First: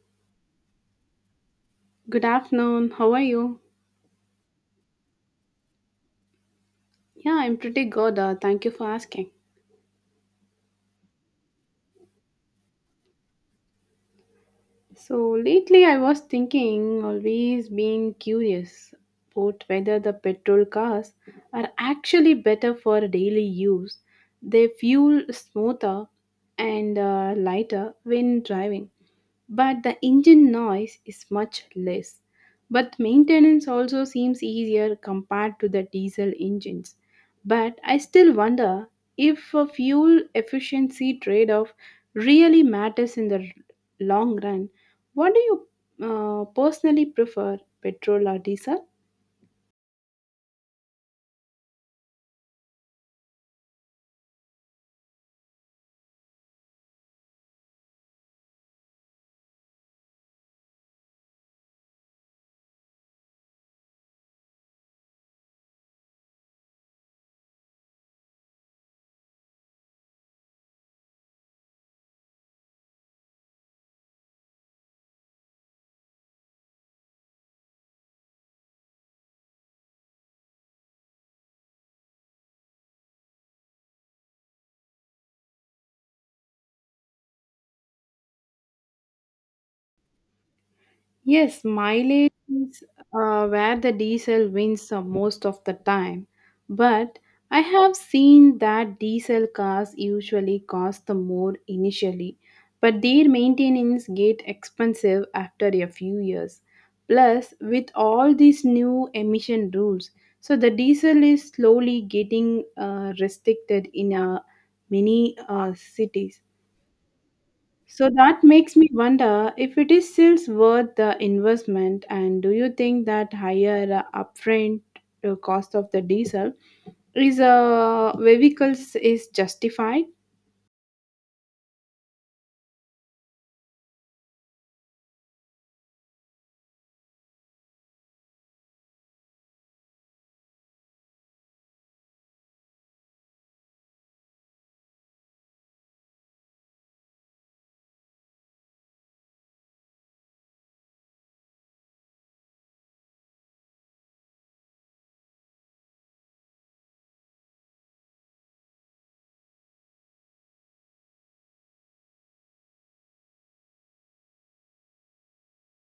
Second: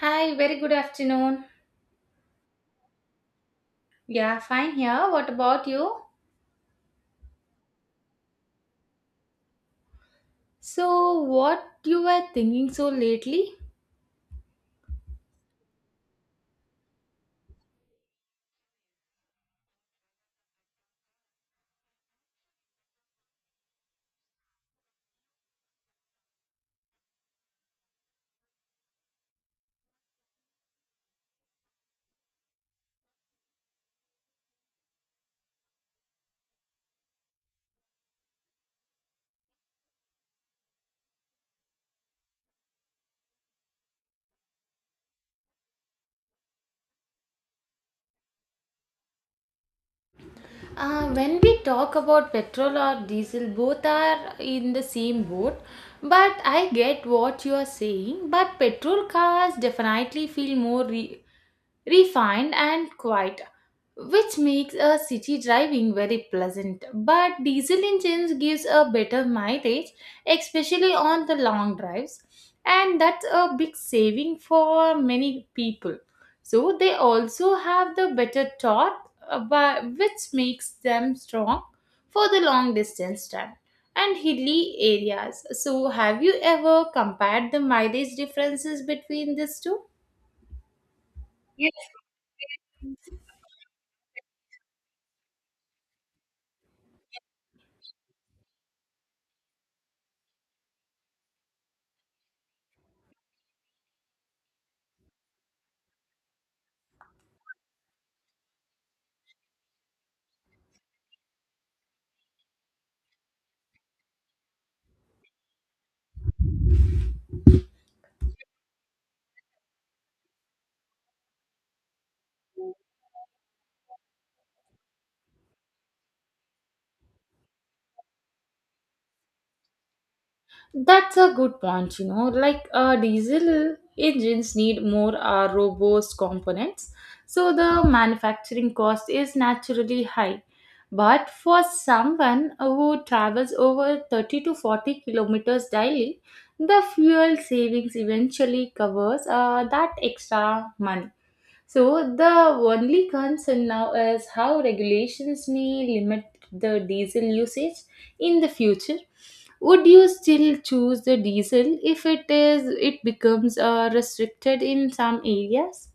Hi, very good afternoon. Good afternoon. How are you? Yeah, fine here. What about you? Yeah, I'm pretty good. Thank you for asking. So, what you were thinking so lately? So, lately I was thinking, always being curious about whether the petrol cars are actually better for daily use. They fuel smoother and lighter when driving, but the engine noise is much less. But maintenance also seems easier compared to the diesel engines. But I still wonder if a fuel efficiency trade off really matters in the long run. What do you personally prefer, petrol or diesel? When we talk about petrol or diesel, both are in the same boat. But I get what you are saying. But petrol cars definitely feel more refined and quiet, which makes a city driving very pleasant. But diesel engines gives a better mileage, especially on the long drives, and that's a big saving for many people. So they also have the better torque, which makes them strong for the long distance time and hilly areas. So have you ever compared the mileage differences between these two? Yes, Yes, mileage is where the diesel wins the most of the time. But I have seen that diesel cars usually cost the more initially, but their maintenance get expensive after a few years. Plus, with all these new emission rules, so the diesel is slowly getting restricted in many cities. So that makes me wonder if it is still worth the investment, and do you think that higher upfront cost of the diesel is a vehicles is justified? that's a good point, you know. Like diesel engines need more robust components, so the manufacturing cost is naturally high. But for someone who travels over 30 to 40 kilometers daily, the fuel savings eventually covers that extra money. So the only concern now is how regulations may limit the diesel usage in the future. Would you still choose the diesel if it becomes restricted in some areas?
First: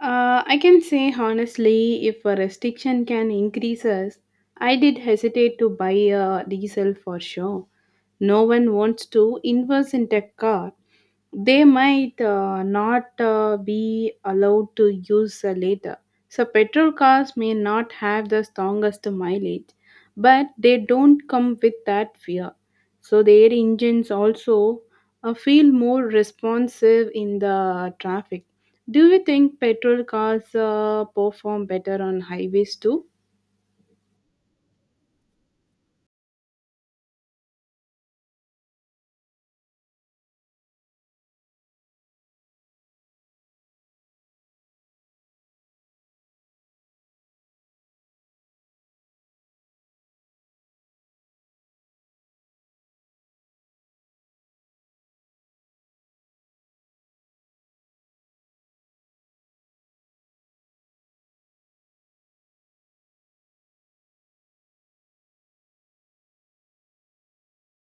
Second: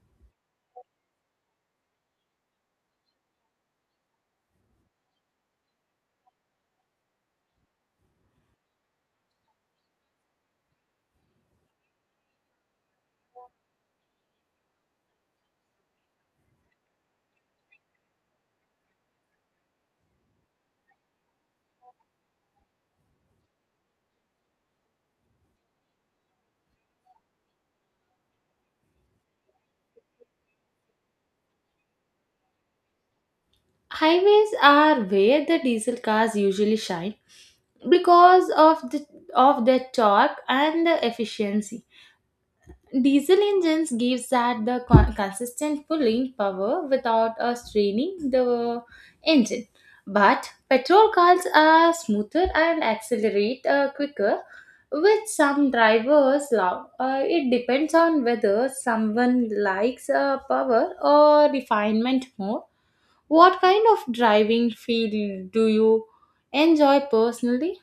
I can say honestly, if a restriction can increase us, I did hesitate to buy a diesel for sure. No one wants to invest in tech car. They might not be allowed to use later. So petrol cars may not have the strongest mileage, but they don't come with that fear, so their engines also feel more responsive in the traffic. Do you think petrol cars perform better on highways too? Highways are where the diesel cars usually shine because of their torque and the efficiency. Diesel engines gives that the consistent pulling power without straining the engine. But petrol cars are smoother and accelerate quicker, which some drivers love. It depends on whether someone likes power or refinement more. What kind of driving field do you enjoy personally?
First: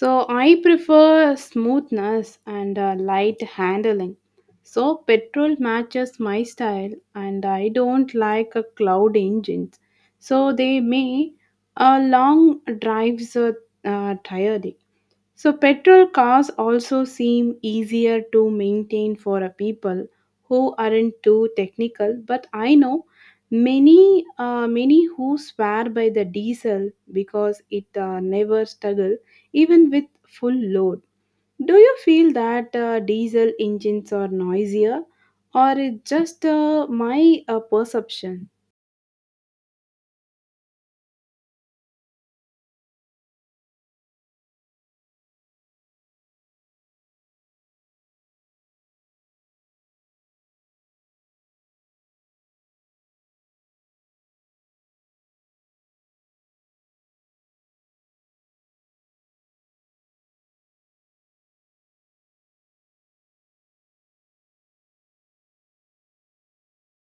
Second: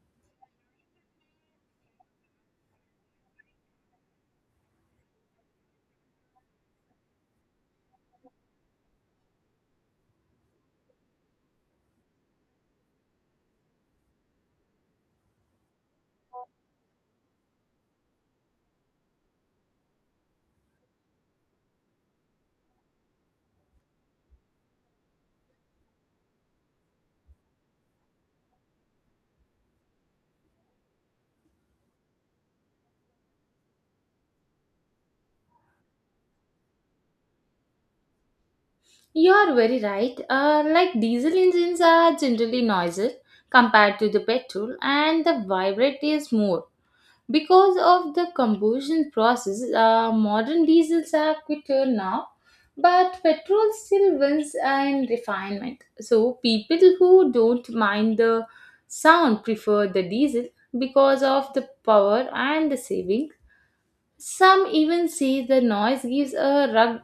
So I prefer smoothness and light handling, so petrol matches my style and I don't like a cloud engines, so they may long drives tiring. So, petrol cars also seem easier to maintain for a people who aren't too technical. But I know many who swear by the diesel because it never struggle even with full load. Do you feel that diesel engines are noisier, or it just my perception? You are very right. Like diesel engines are generally noisy compared to the petrol, and the vibrate is more. Because of the combustion process, modern diesels are quicker now, but petrol still wins in refinement. So, people who don't mind the sound prefer the diesel because of the power and the saving. Some even say the noise gives a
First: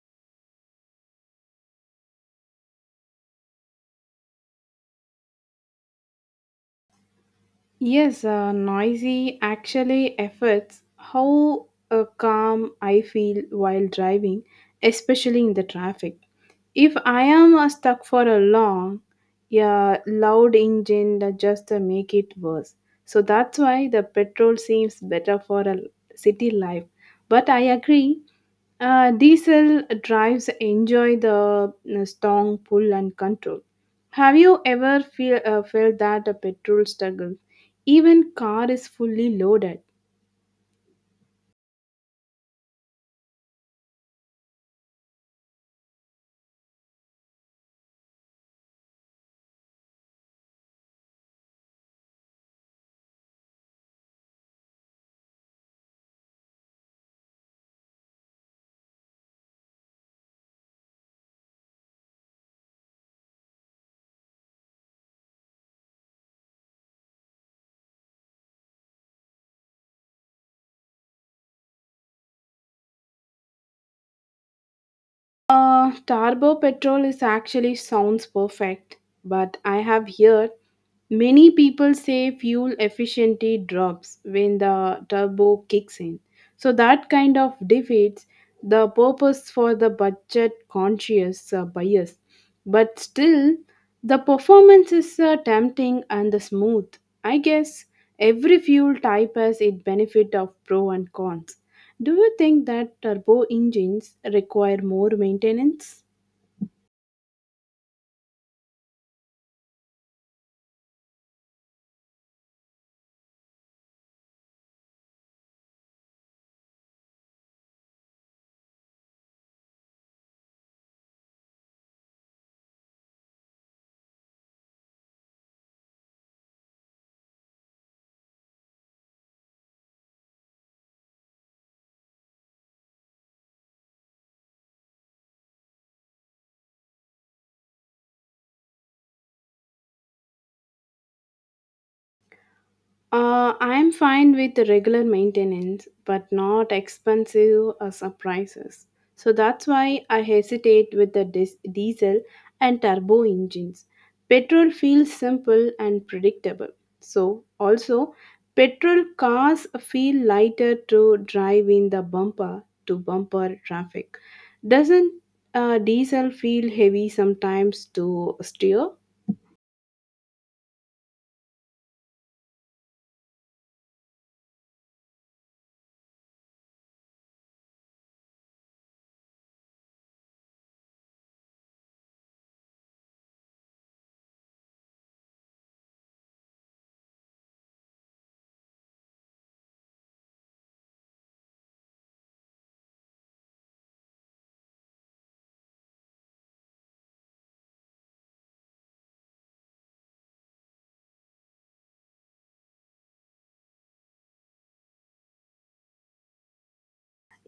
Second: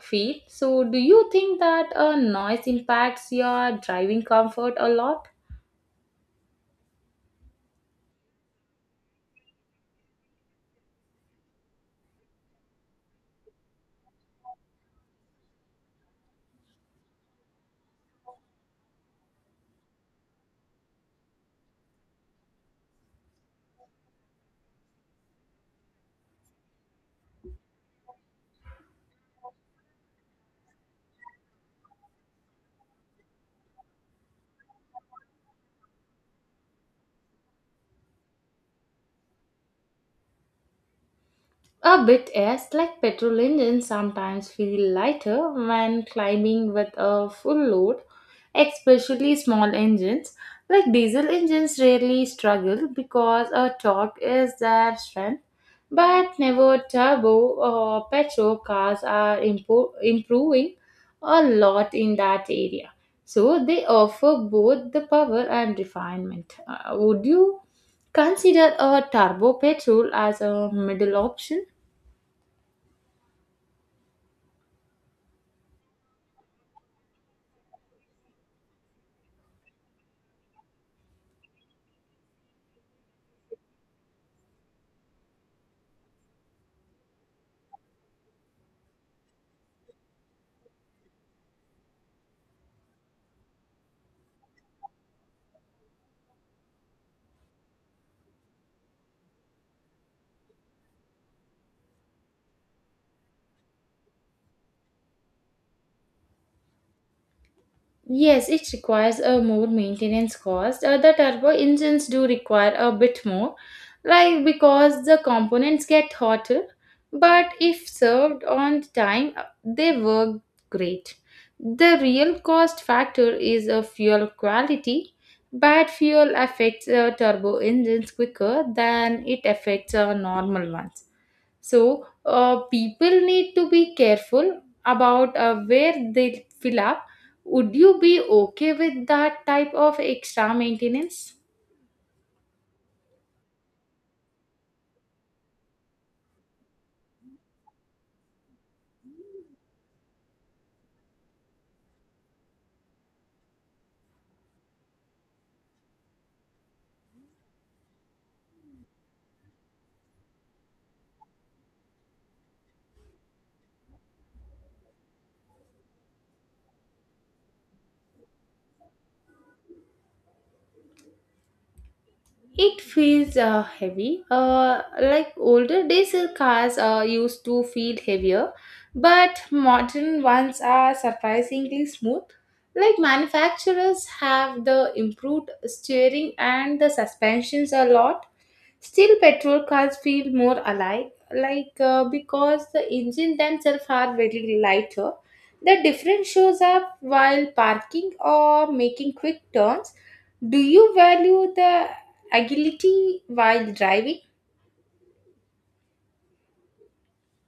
feel. So, do you think that noise impacts your driving comfort a lot? Yes, noisy actually affects how calm I feel while driving, especially in the traffic. If I am stuck for a long, yeah, loud engine that just make it worse. So that's why the petrol seems better for a city life. But I agree, diesel drives enjoy the strong pull and control. Have you ever felt that a petrol struggle? Even car is fully loaded. A bit yes, like petrol engines sometimes feel lighter when climbing with a full load, especially small engines. Like diesel engines rarely struggle because a torque is their strength, but never turbo or petrol cars are improving a lot in that area. So they offer both the power and refinement. Would you consider a turbo petrol as a middle option? Turbo petrol is actually sounds perfect, but I have heard many people say fuel efficiency drops when the turbo kicks in. So that kind of defeats the purpose for the budget conscious buyers. But still, the performance is tempting and the smooth. I guess every fuel type has its benefit of pro and cons. Do you think that turbo engines require more maintenance? Yes, it requires a more maintenance cost. The turbo engines do require a bit more, like because the components get hotter, but if served on time, they work great. The real cost factor is a fuel quality. Bad fuel affects turbo engines quicker than it affects normal ones. So, people need to be careful about where they fill up. Would you be okay with that type of extra maintenance? I'm fine with the regular maintenance, but not expensive surprises. So that's why I hesitate with the diesel and turbo engines. Petrol feels simple and predictable. So, also, petrol cars feel lighter to drive in the bumper to bumper traffic. Doesn't diesel feel heavy sometimes to steer? It feels heavy. Like older diesel cars used to feel heavier, but modern ones are surprisingly smooth. Like manufacturers have the improved steering and the suspensions a lot. Still, petrol cars feel more alike, because the engine themselves are very lighter. The difference shows up while parking or making quick turns. Do you value the agility while driving?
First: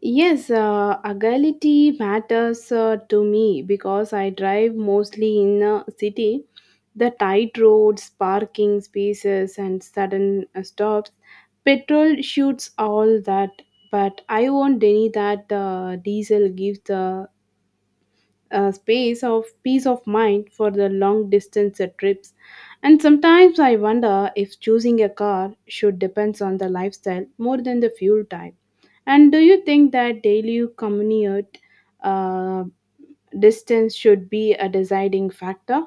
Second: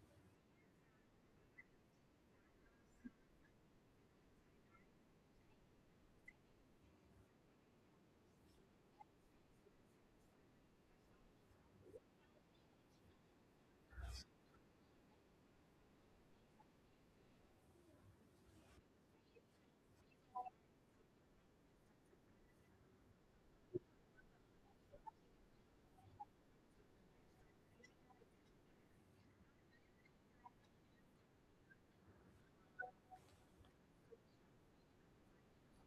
Yes, agility matters to me because I drive mostly in a city. The tight roads, parking spaces, and sudden stops. Petrol shoots all that, but I won't deny that diesel gives the a space of peace of mind for the long distance trips. And sometimes I wonder if choosing a car should depends on the lifestyle more than the fuel type. And do you think that daily commute uh, distance should be a deciding factor?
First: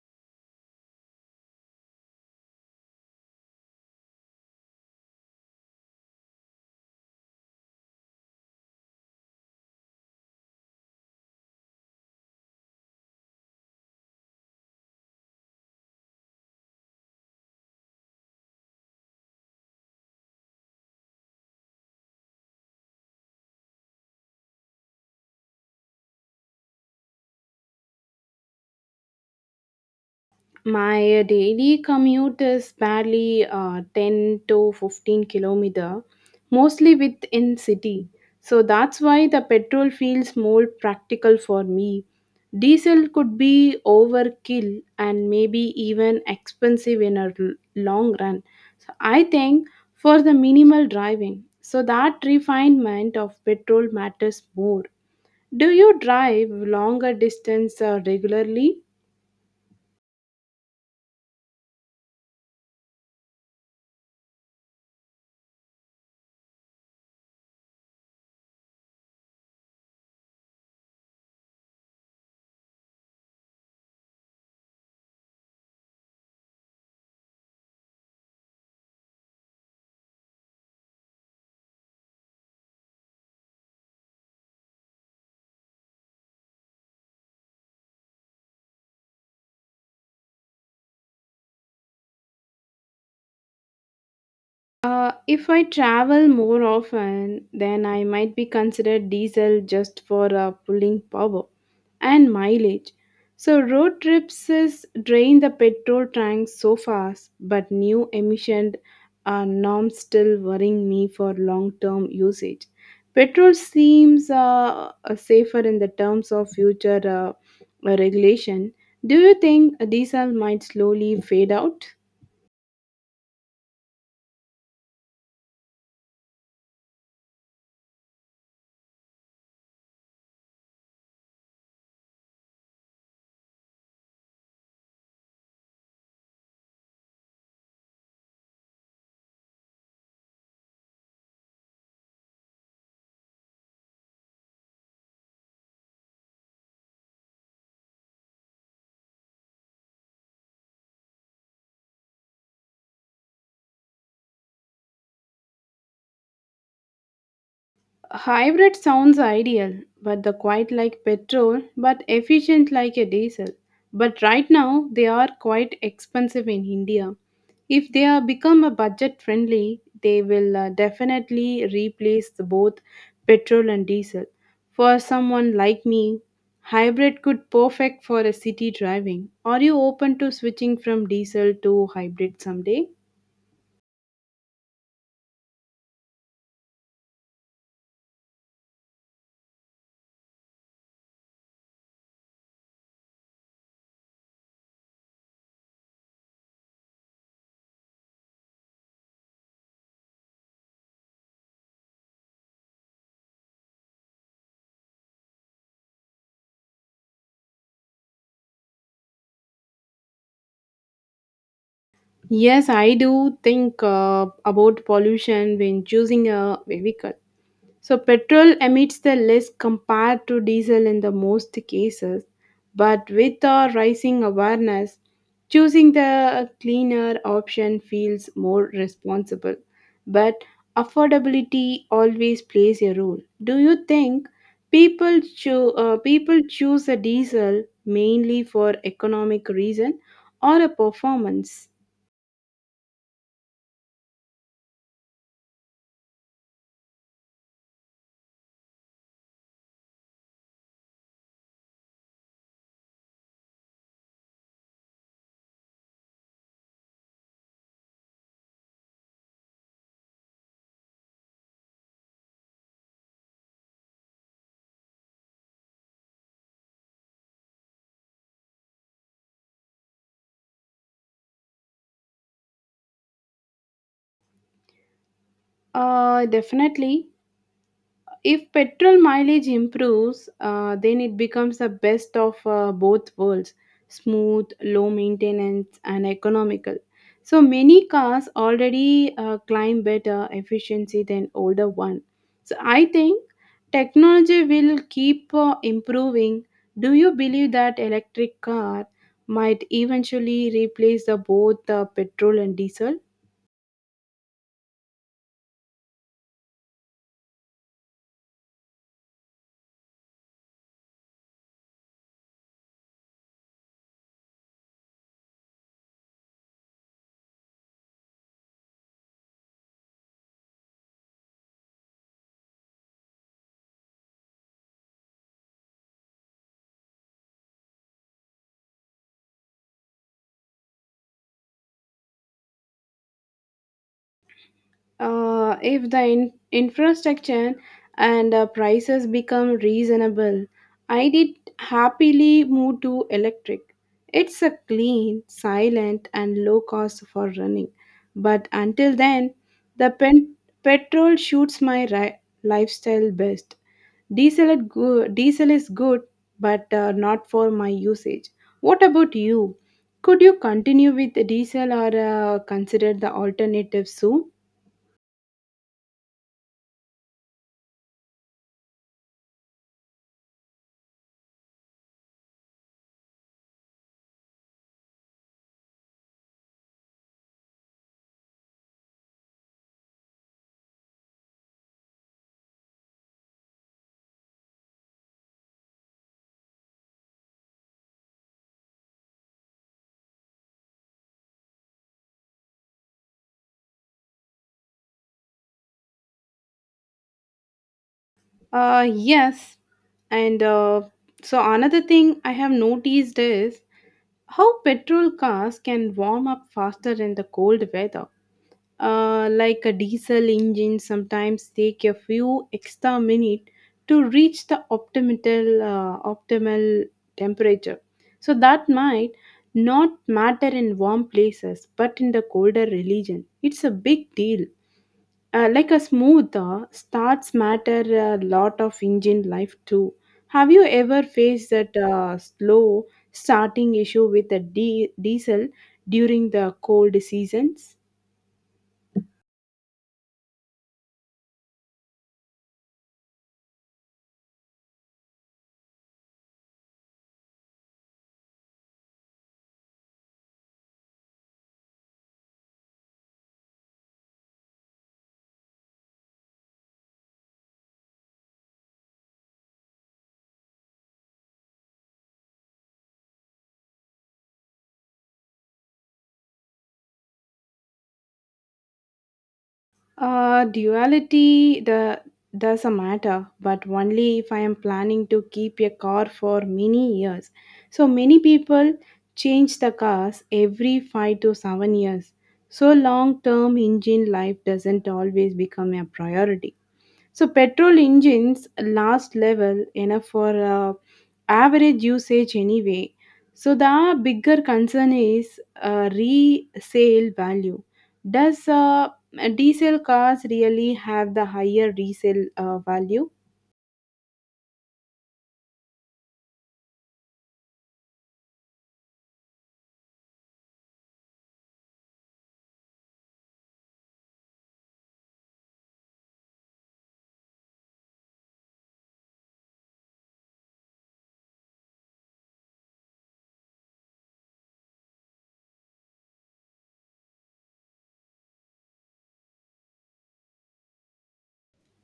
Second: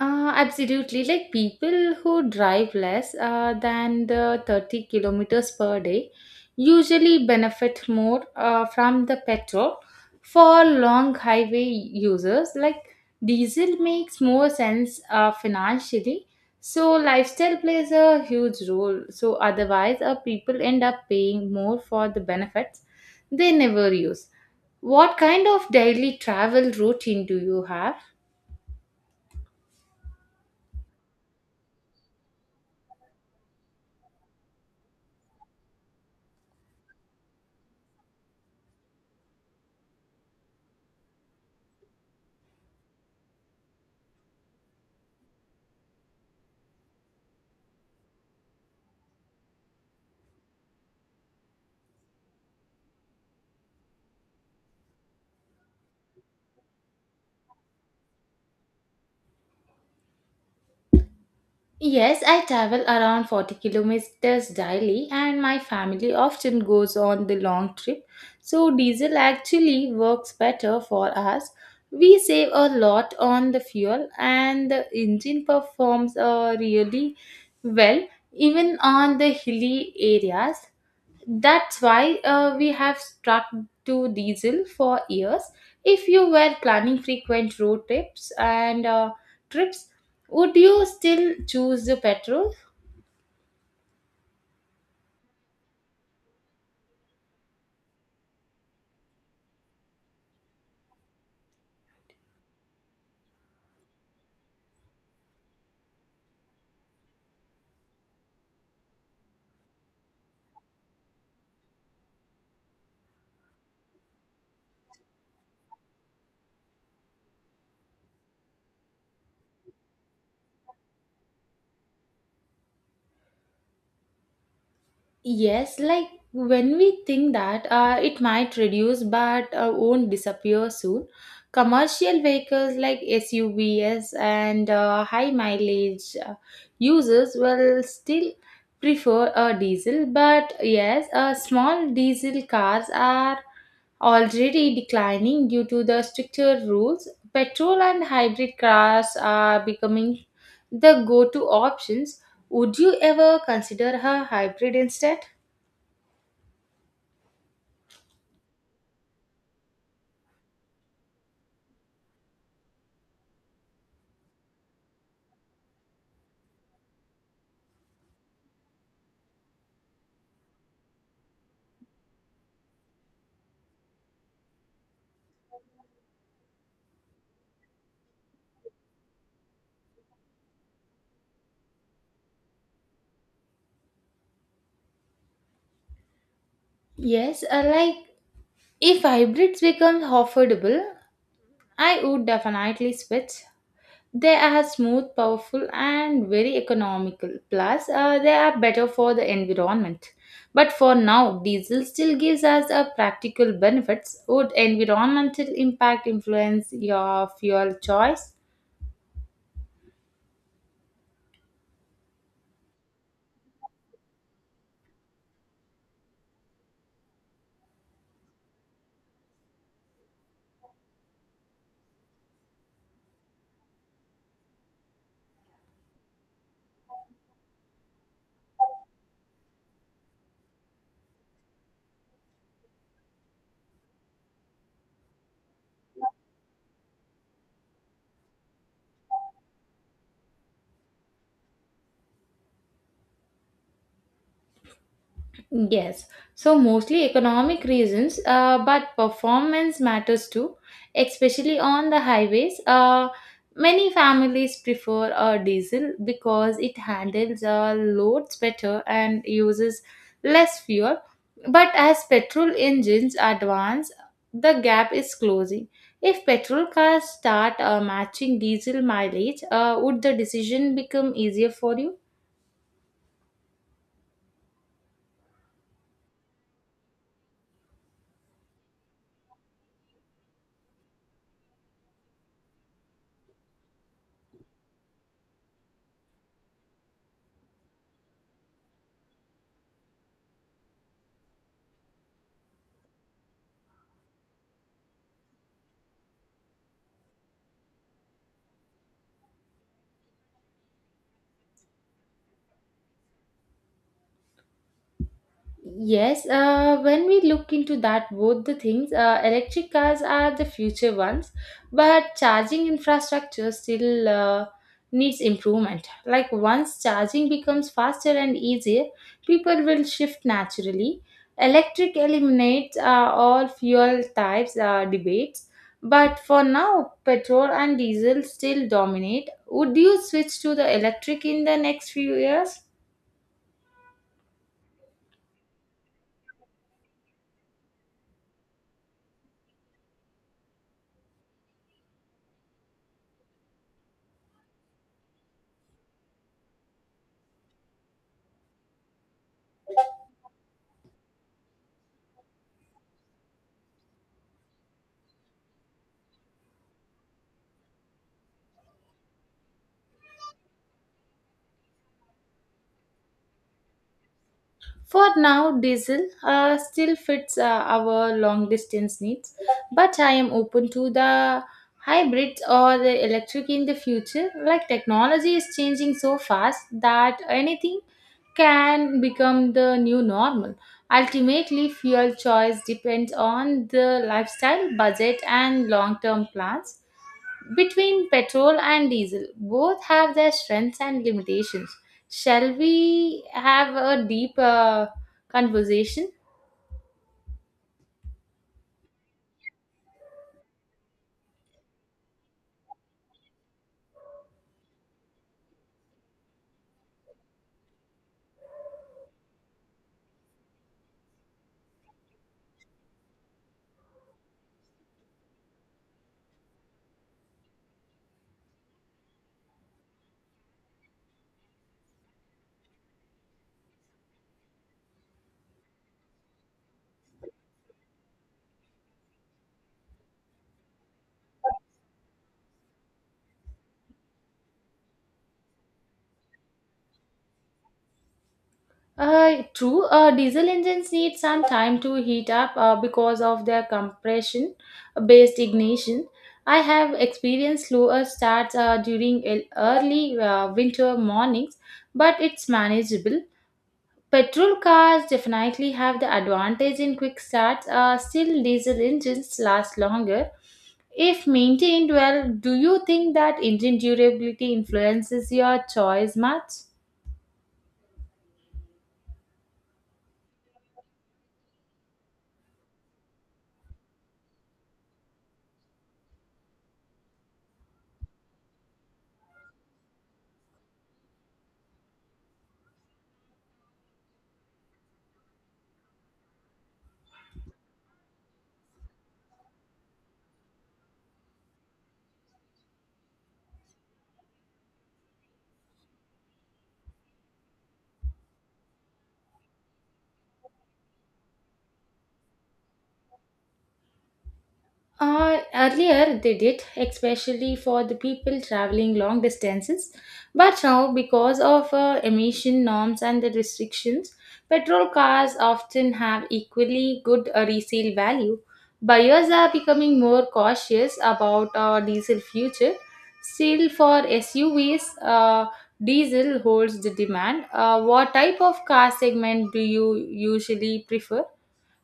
Absolutely. Like people who drive less than the 30 kilometers per day usually benefit more from the petrol. For long highway users, like diesel makes more sense financially. So lifestyle plays a huge role. So otherwise, people end up paying more for the benefits they never use. What kind of daily travel routine do you have? My daily commute is barely 10 to 15 kilometer, mostly within city. So that's why the petrol feels more practical for me. Diesel could be overkill and maybe even expensive in a long run. So I think for the minimal driving. So that refinement of petrol matters more. Do you drive longer distance regularly? Yes, I travel around 40 kilometers daily, and my family often goes on the long trip. So, diesel actually works better for us. We save a lot on the fuel, and the engine performs really well, even on the hilly areas. That's why we have stuck to diesel for years. If you were planning frequent road trips, would you still choose the petrol? If I travel more often, then I might be considered diesel just for pulling power and mileage. So road trips is drain the petrol tank so fast, but new emission norms still worrying me for long-term usage. Petrol seems safer in the terms of future regulation. Do you think diesel might slowly fade out? Yes, like when we think that it might reduce but won't disappear soon. Commercial vehicles like SUVs and high mileage users will still prefer a diesel, but yes, small diesel cars are already declining due to the stricter rules. Petrol and hybrid cars are becoming the go to options. Would you ever consider a hybrid instead? Hybrid sounds ideal, but the quite like petrol, but efficient like a diesel. But right now they are quite expensive in India. If they are become a budget friendly, they will definitely replace the both petrol and diesel. For someone like me, hybrid could perfect for a city driving. Are you open to switching from diesel to hybrid someday? Yes, like if hybrids become affordable, I would definitely switch. They are smooth, powerful, and very economical. Plus, they are better for the environment. But for now, diesel still gives us a practical benefits. Would environmental impact influence your fuel choice? Yes, I do think about pollution when choosing a vehicle. So, petrol emits the less compared to diesel in the most cases, but with the rising awareness, choosing the cleaner option feels more responsible. But affordability always plays a role. Do you think people choose a diesel mainly for economic reason or a performance? Yes, so mostly economic reasons, but performance matters too, especially on the highways. Many families prefer a diesel because it handles loads better and uses less fuel. But as petrol engines advance, the gap is closing. If petrol cars start matching diesel mileage, would the decision become easier for you? Definitely. If petrol mileage improves, then it becomes the best of both worlds smooth, low maintenance, and economical. So many cars already climb better efficiency than older one. So I think technology will keep improving. Do you believe that electric car might eventually replace the both petrol and diesel? Yes, when we look into that, both the things, electric cars are the future ones, but charging infrastructure still needs improvement. Like once charging becomes faster and easier, people will shift naturally. Electric eliminates all fuel types debates, but for now, petrol and diesel still dominate. Would you switch to the electric in the next few years? If the infrastructure and prices become reasonable, I did happily move to electric. It's a clean silent and low cost for running. But until then, the petrol shoots my lifestyle best. Diesel is good, but not for my usage. What about you? Could you continue with the diesel or consider the alternative soon? For now, diesel still fits our long distance needs, but I am open to the hybrids or the electric in the future. Like technology is changing so fast that anything can become the new normal. Ultimately, fuel choice depends on the lifestyle, budget, and long term plans. Between petrol and diesel, both have their strengths and limitations. Shall we have a deep conversation? Yes. And so another thing I have noticed is how petrol cars can warm up faster in the cold weather. Like a diesel engine sometimes take a few extra minutes to reach the optimal temperature. So that might not matter in warm places, but in the colder region, it's a big deal. Like a smooth starts matter a lot of engine life too. Have you ever faced that slow starting issue with the diesel during the cold seasons? True, diesel engines need some time to heat up because of their compression based ignition. I have experienced slower starts during early winter mornings, but it's manageable. Petrol cars definitely have the advantage in quick starts, still, diesel engines last longer. If maintained well, do you think that engine durability influences your choice much? Duality the does a matter, but only if I am planning to keep a car for many years. So many people change the cars every 5 to 7 years. So long term engine life doesn't always become a priority. So petrol engines last level enough for average usage anyway. So the bigger concern is resale value. Does diesel cars really have the higher resale value? Earlier they did, especially for the people traveling long distances. But now, because of emission norms and the restrictions, petrol cars often have equally good resale value. Buyers are becoming more cautious about diesel future. Still, for SUVs, diesel holds the demand. What type of car segment do you usually prefer?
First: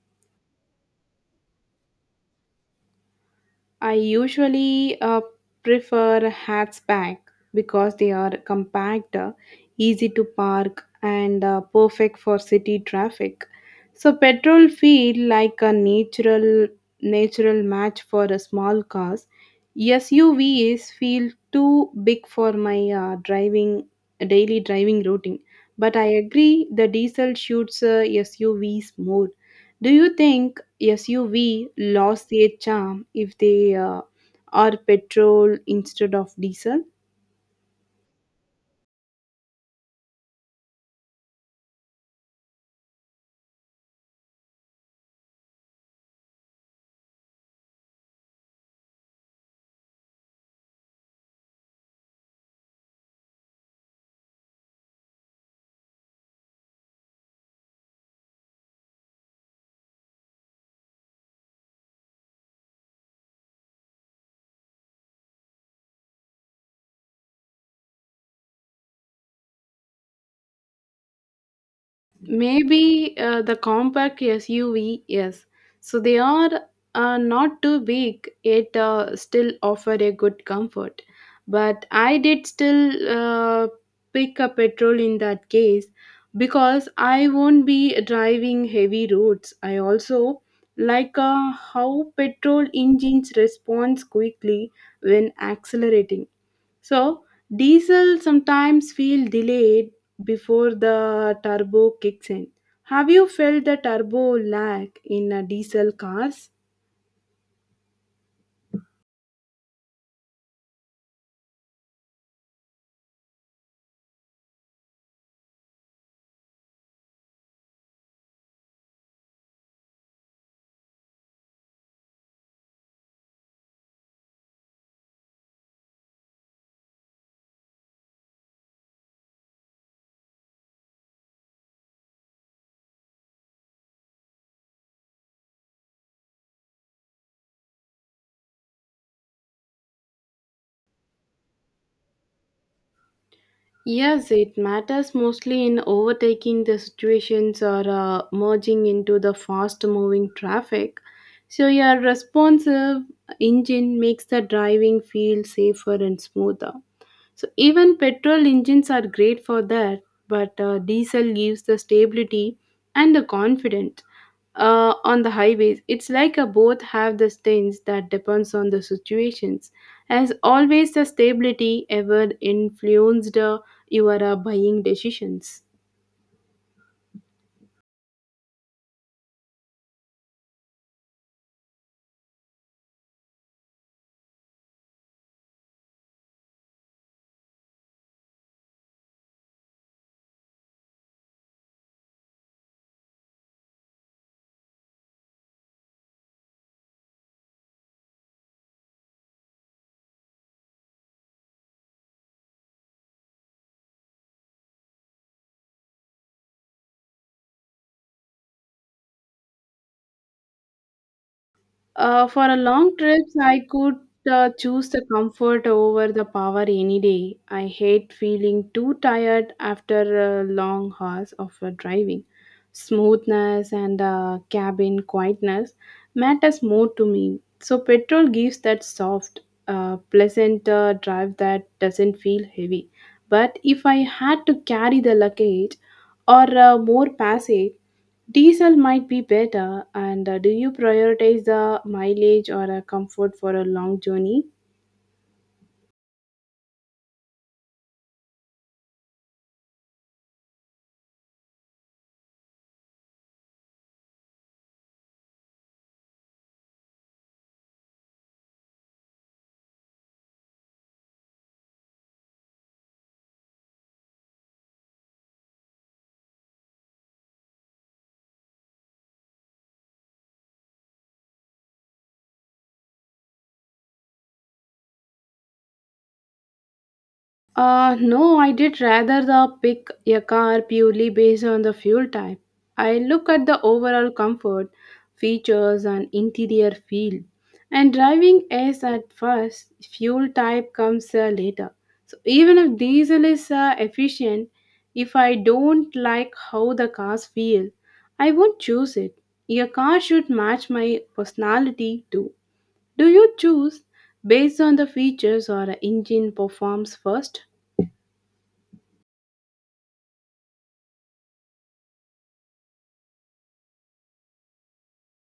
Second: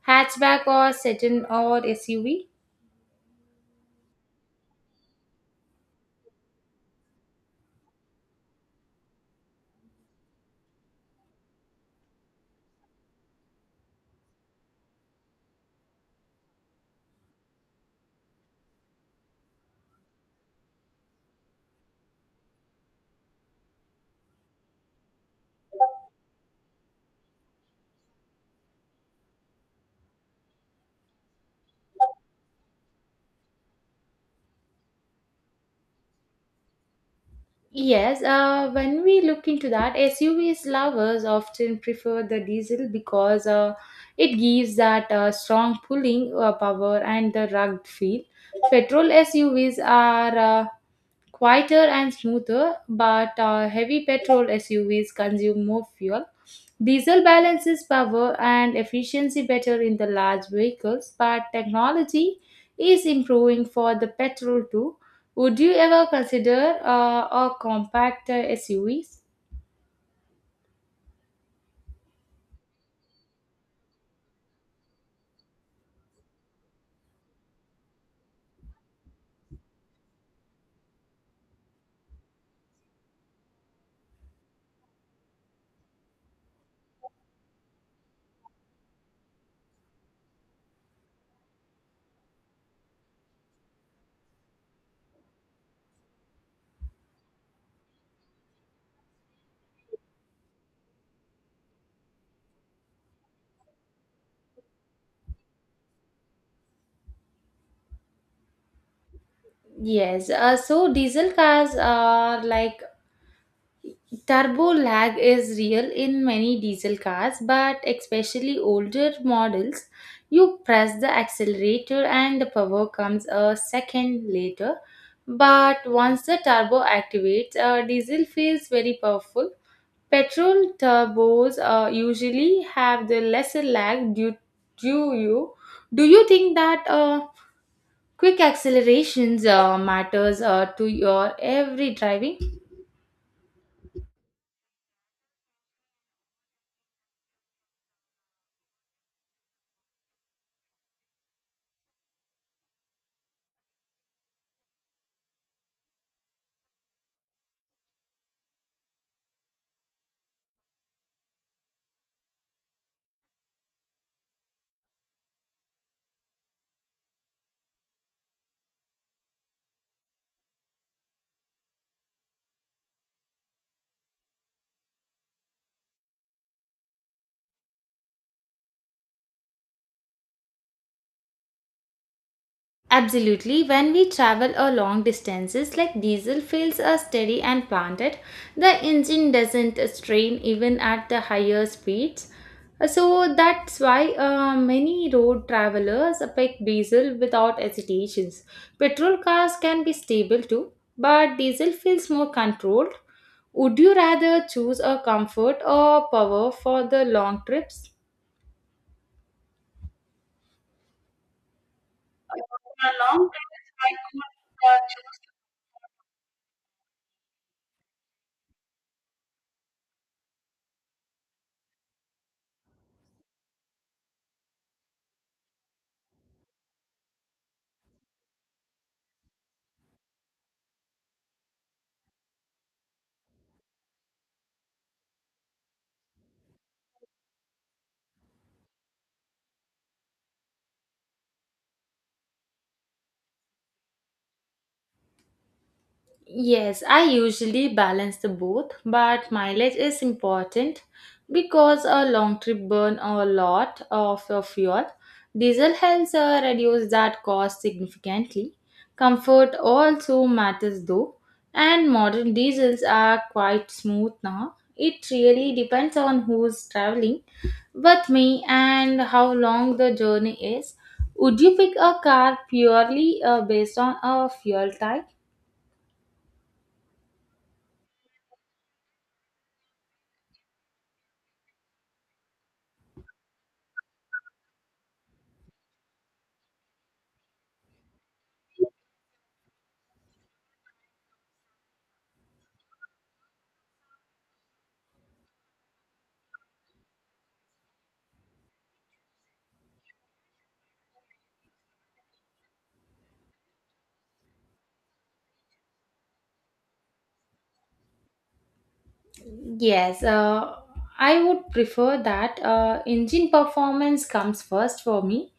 Hatchback or sedan or SUV? I usually prefer hatchback because they are compact, easy to park, and perfect for city traffic. So petrol feel like a natural match for a small cars. SUVs feel too big for my driving daily driving routine. But I agree the diesel shoots SUVs more. Do you think SUV lost their charm if they are petrol instead of diesel? Yes, when we look into that, SUVs lovers often prefer the diesel because it gives that strong pulling power and the rugged feel. Petrol SUVs are uh, quieter and smoother, but heavy petrol SUVs consume more fuel. Diesel balances power and efficiency better in the large vehicles, but technology is improving for the petrol too. Would you ever consider a compact SUVs? Maybe the compact SUV, yes. So they are not too big, yet still offer a good comfort. But I did still pick a petrol in that case because I won't be driving heavy roads. I also like how petrol engines respond quickly when accelerating. So diesel sometimes feel delayed before the turbo kicks in. Have you felt the turbo lag in diesel cars? Yes, so diesel cars are like turbo lag is real in many diesel cars, but especially older models. You press the accelerator and the power comes a second later. But once the turbo activates, diesel feels very powerful. Petrol turbos usually have the lesser lag due to you. Do you think that quick accelerations matters to your every driving? Yes, it matters mostly in overtaking the situations or merging into the fast moving traffic. So your responsive engine makes the driving feel safer and smoother. So even petrol engines are great for that, but diesel gives the stability and the confidence on the highways. It's like a both have the things that depends on the situations. As always, the stability ever influenced your buying decisions. Absolutely. When we travel a long distances, like diesel fuels are steady and planted, the engine doesn't strain even at the higher speeds. So that's why many road travelers pick diesel without hesitations. Petrol cars can be stable too, but diesel feels more controlled. Would you rather choose a comfort or power for the long trips? For a long trips, I could choose the comfort over the power any day. I hate feeling too tired after long hours of driving. Smoothness and cabin quietness matters more to me. So petrol gives that soft, pleasant drive that doesn't feel heavy. But if I had to carry the luggage or more passage, diesel might be better. And do you prioritize the mileage or a comfort for a long journey? Yes, I usually balance the both, but mileage is important because a long trip burn a lot of your fuel. Diesel helps reduce that cost significantly. Comfort also matters though, and modern diesels are quite smooth now. It really depends on who's traveling with me and how long the journey is. Would you pick a car purely based on a fuel type? No, I did rather the pick a car purely based on the fuel type. I look at the overall comfort, features, and interior feel. And driving is at first, fuel type comes later. So even if diesel is efficient, if I don't like how the cars feel, I won't choose it. Your car should match my personality too. Do you choose based on the features or engine performs first? Yes, I would prefer that engine performance comes first for me,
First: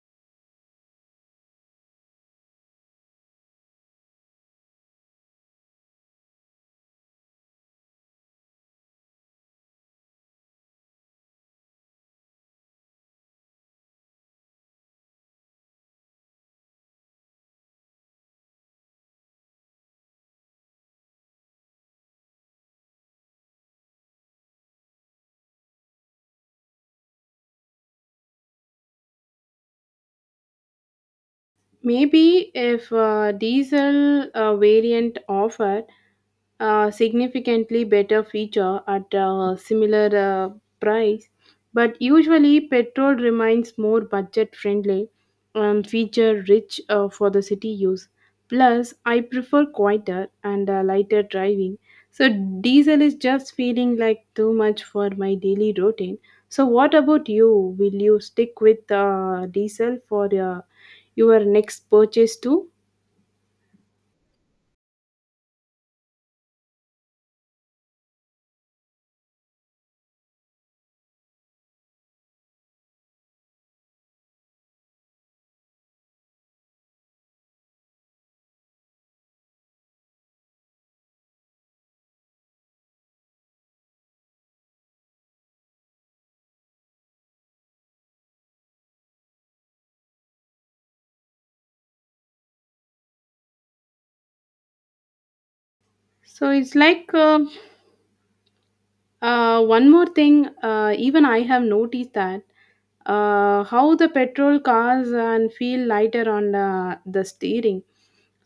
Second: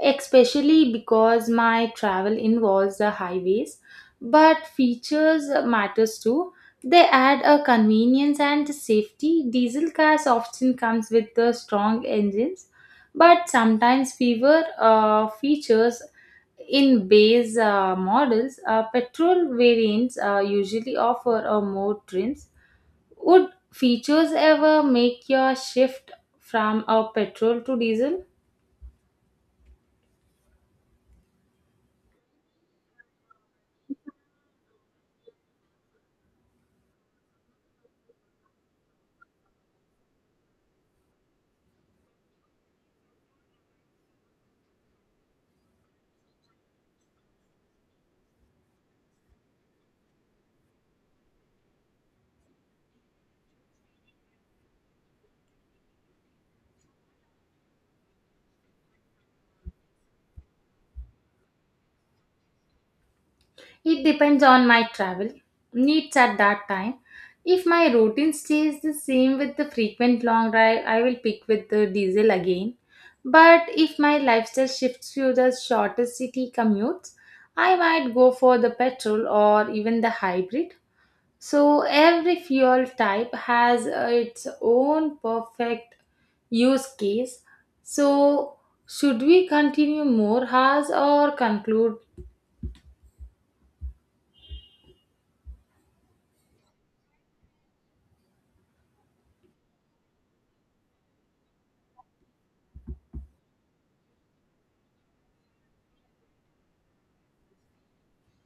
especially because my travel involves the highways. But features matters too. They add a convenience and safety. Diesel cars often comes with the strong engines, but sometimes fewer features in base models. Petrol variants usually offer a more trims. Would features ever make your shift from a petrol to diesel? Maybe if a diesel variant offered, significantly better feature at a similar price, but usually petrol remains more budget friendly and feature rich for the city use. Plus I prefer quieter and lighter driving, so diesel is just feeling like too much for my daily routine. So what about you? Will you stick with diesel for your next purchase too? It depends on my travel needs at that time. If my routine stays the same with the frequent long drive, I will pick with the diesel again. But if my lifestyle shifts to the shorter city commutes, I might go for the petrol or even the hybrid. So every fuel type has its own perfect use case. So, should we continue more hours or conclude? So it's one more thing, even I have noticed that how the petrol cars and feel lighter on the steering.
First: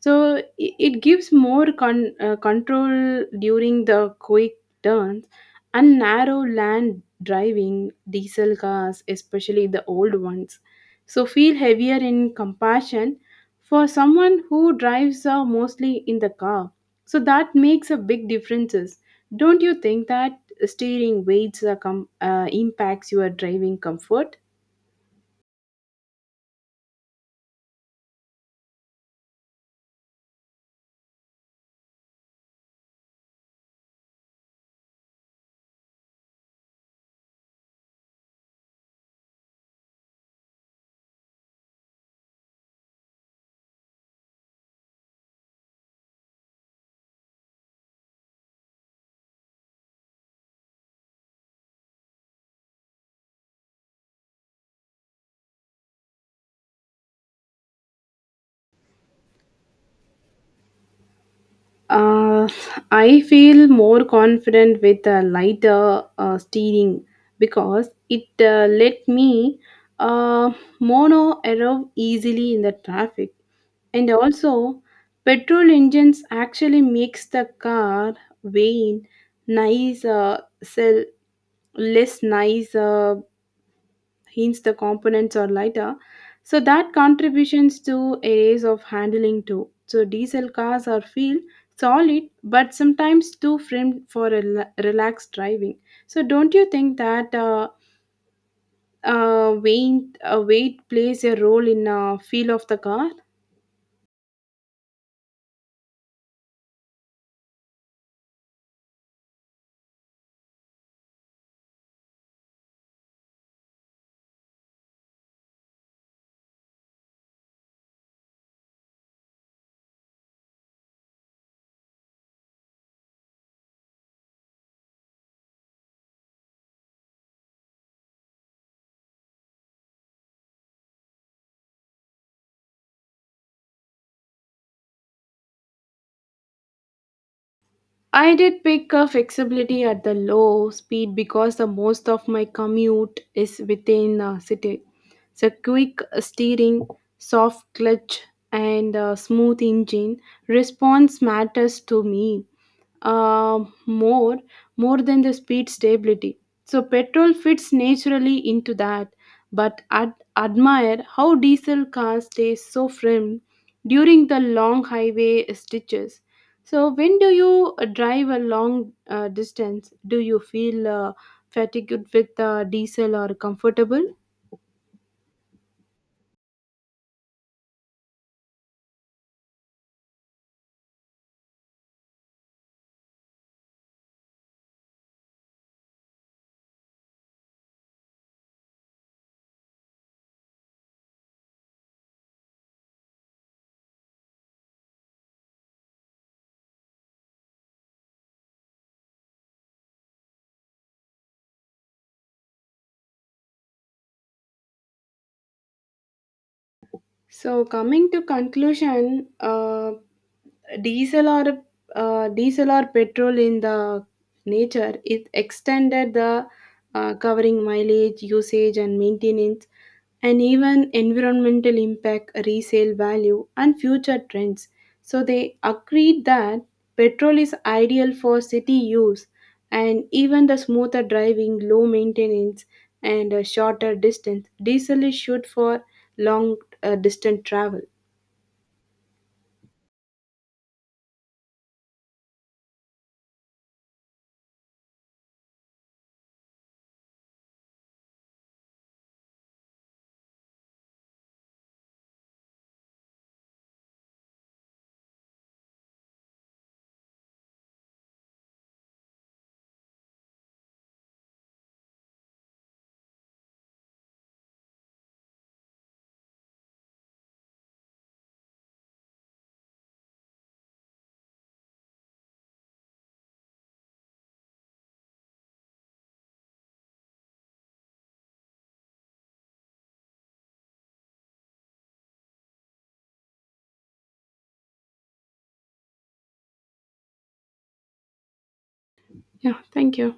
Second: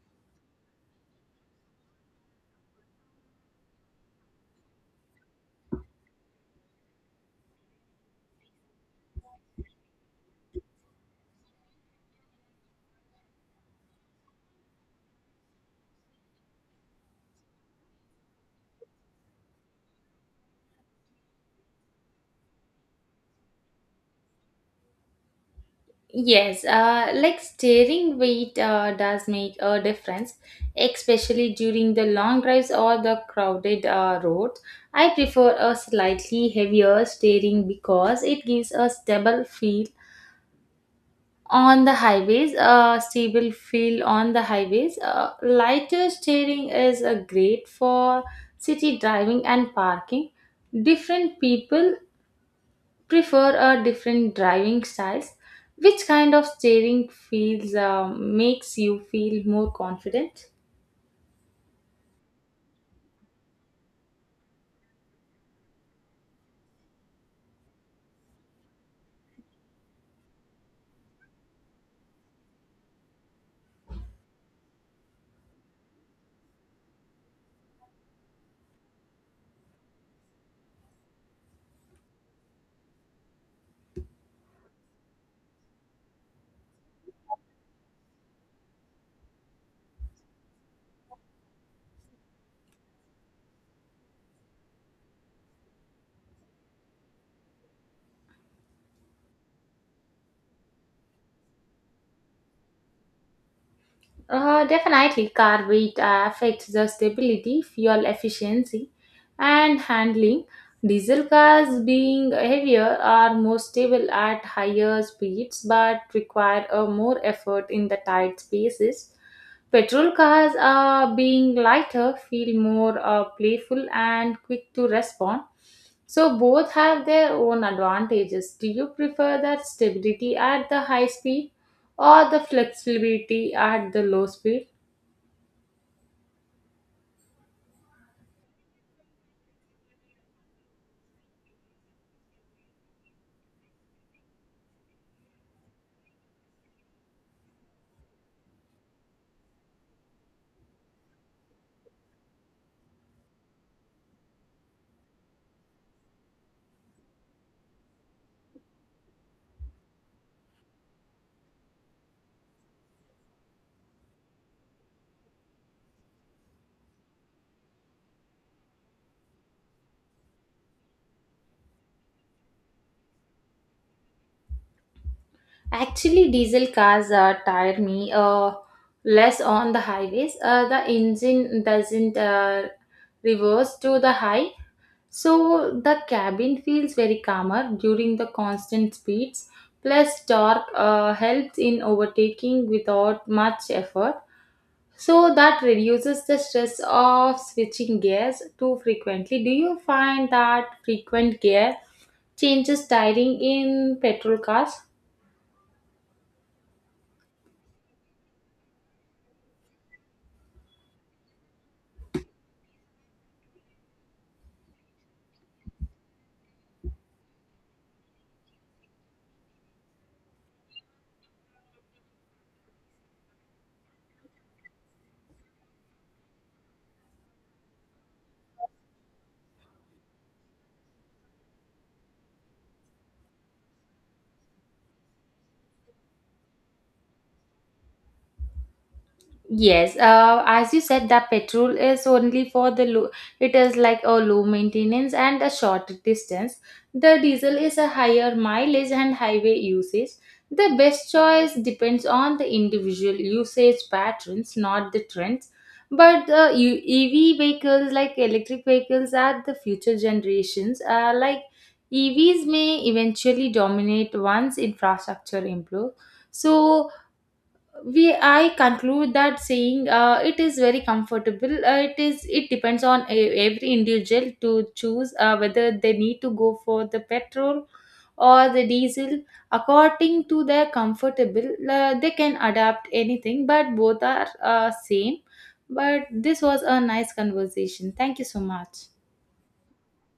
So it gives more control during the quick turns and narrow land driving diesel cars, especially the old ones. So feel heavier in comparison for someone who drives mostly in the car, so that makes a big differences. Don't you think that steering weights impacts your driving comfort? Yes, like steering weight does make a difference, especially during the long drives or the crowded roads. I prefer a slightly heavier steering because it gives a stable feel on the highways. Lighter steering is great for city driving and parking. Different people prefer different driving styles. Which kind of steering feels makes you feel more confident? uh, I feel more confident with a lighter steering because it let me uh, mono arrow easily in the traffic. And also, petrol engines actually makes the car vain, nice, sell less nice, hence the components are lighter. So that contributions to areas of handling too. So diesel cars are feel solid, but sometimes too framed for a relaxed driving. So don't you think that weight plays a role in feel of the car? Definitely, car weight affects the stability, fuel efficiency, and handling. Diesel cars, being heavier, are more stable at higher speeds but require a more effort in the tight spaces. Petrol cars, being lighter, feel more playful and quick to respond. So, both have their own advantages. Do you prefer that stability at the high speed, or the flexibility at the low speed? I did pick a flexibility at the low speed because the most of my commute is within the city. So quick steering, soft clutch, and a smooth engine response matters to me, um more more than the speed stability, so petrol fits naturally into that. But admire how diesel cars stay so firm during the long highway stretches. So when do you drive a long distance, do you feel fatigued with diesel or comfortable? Actually, diesel cars tire me less on the highways. The engine doesn't reverse to the high, so the cabin feels very calmer during the constant speeds. Plus, torque helps in overtaking without much effort, so that reduces the stress of switching gears too frequently. Do you find that frequent gear changes tiring in petrol cars? So coming to conclusion, diesel or diesel or petrol in the nature, it extended the covering mileage, usage, and maintenance, and even environmental impact, resale value, and future trends. So they agreed that petrol is ideal for city use and even the smoother driving, low maintenance, and a shorter distance. Diesel is shoot for long distance travel. Yes, as you said, the petrol is only for the low, it is like a low maintenance and a short distance. The diesel is a higher mileage and highway usage. The best choice depends on the individual usage patterns, not the trends. But EV vehicles, like electric vehicles, are the future generations. Like EVs may eventually dominate once infrastructure improves. So, we I conclude that saying it is it depends on a, every individual to choose whether they need to go for the petrol or the diesel according to their comfortable. They can adapt anything, but both are same. But this was a nice conversation, thank you so much. Yeah, thank you.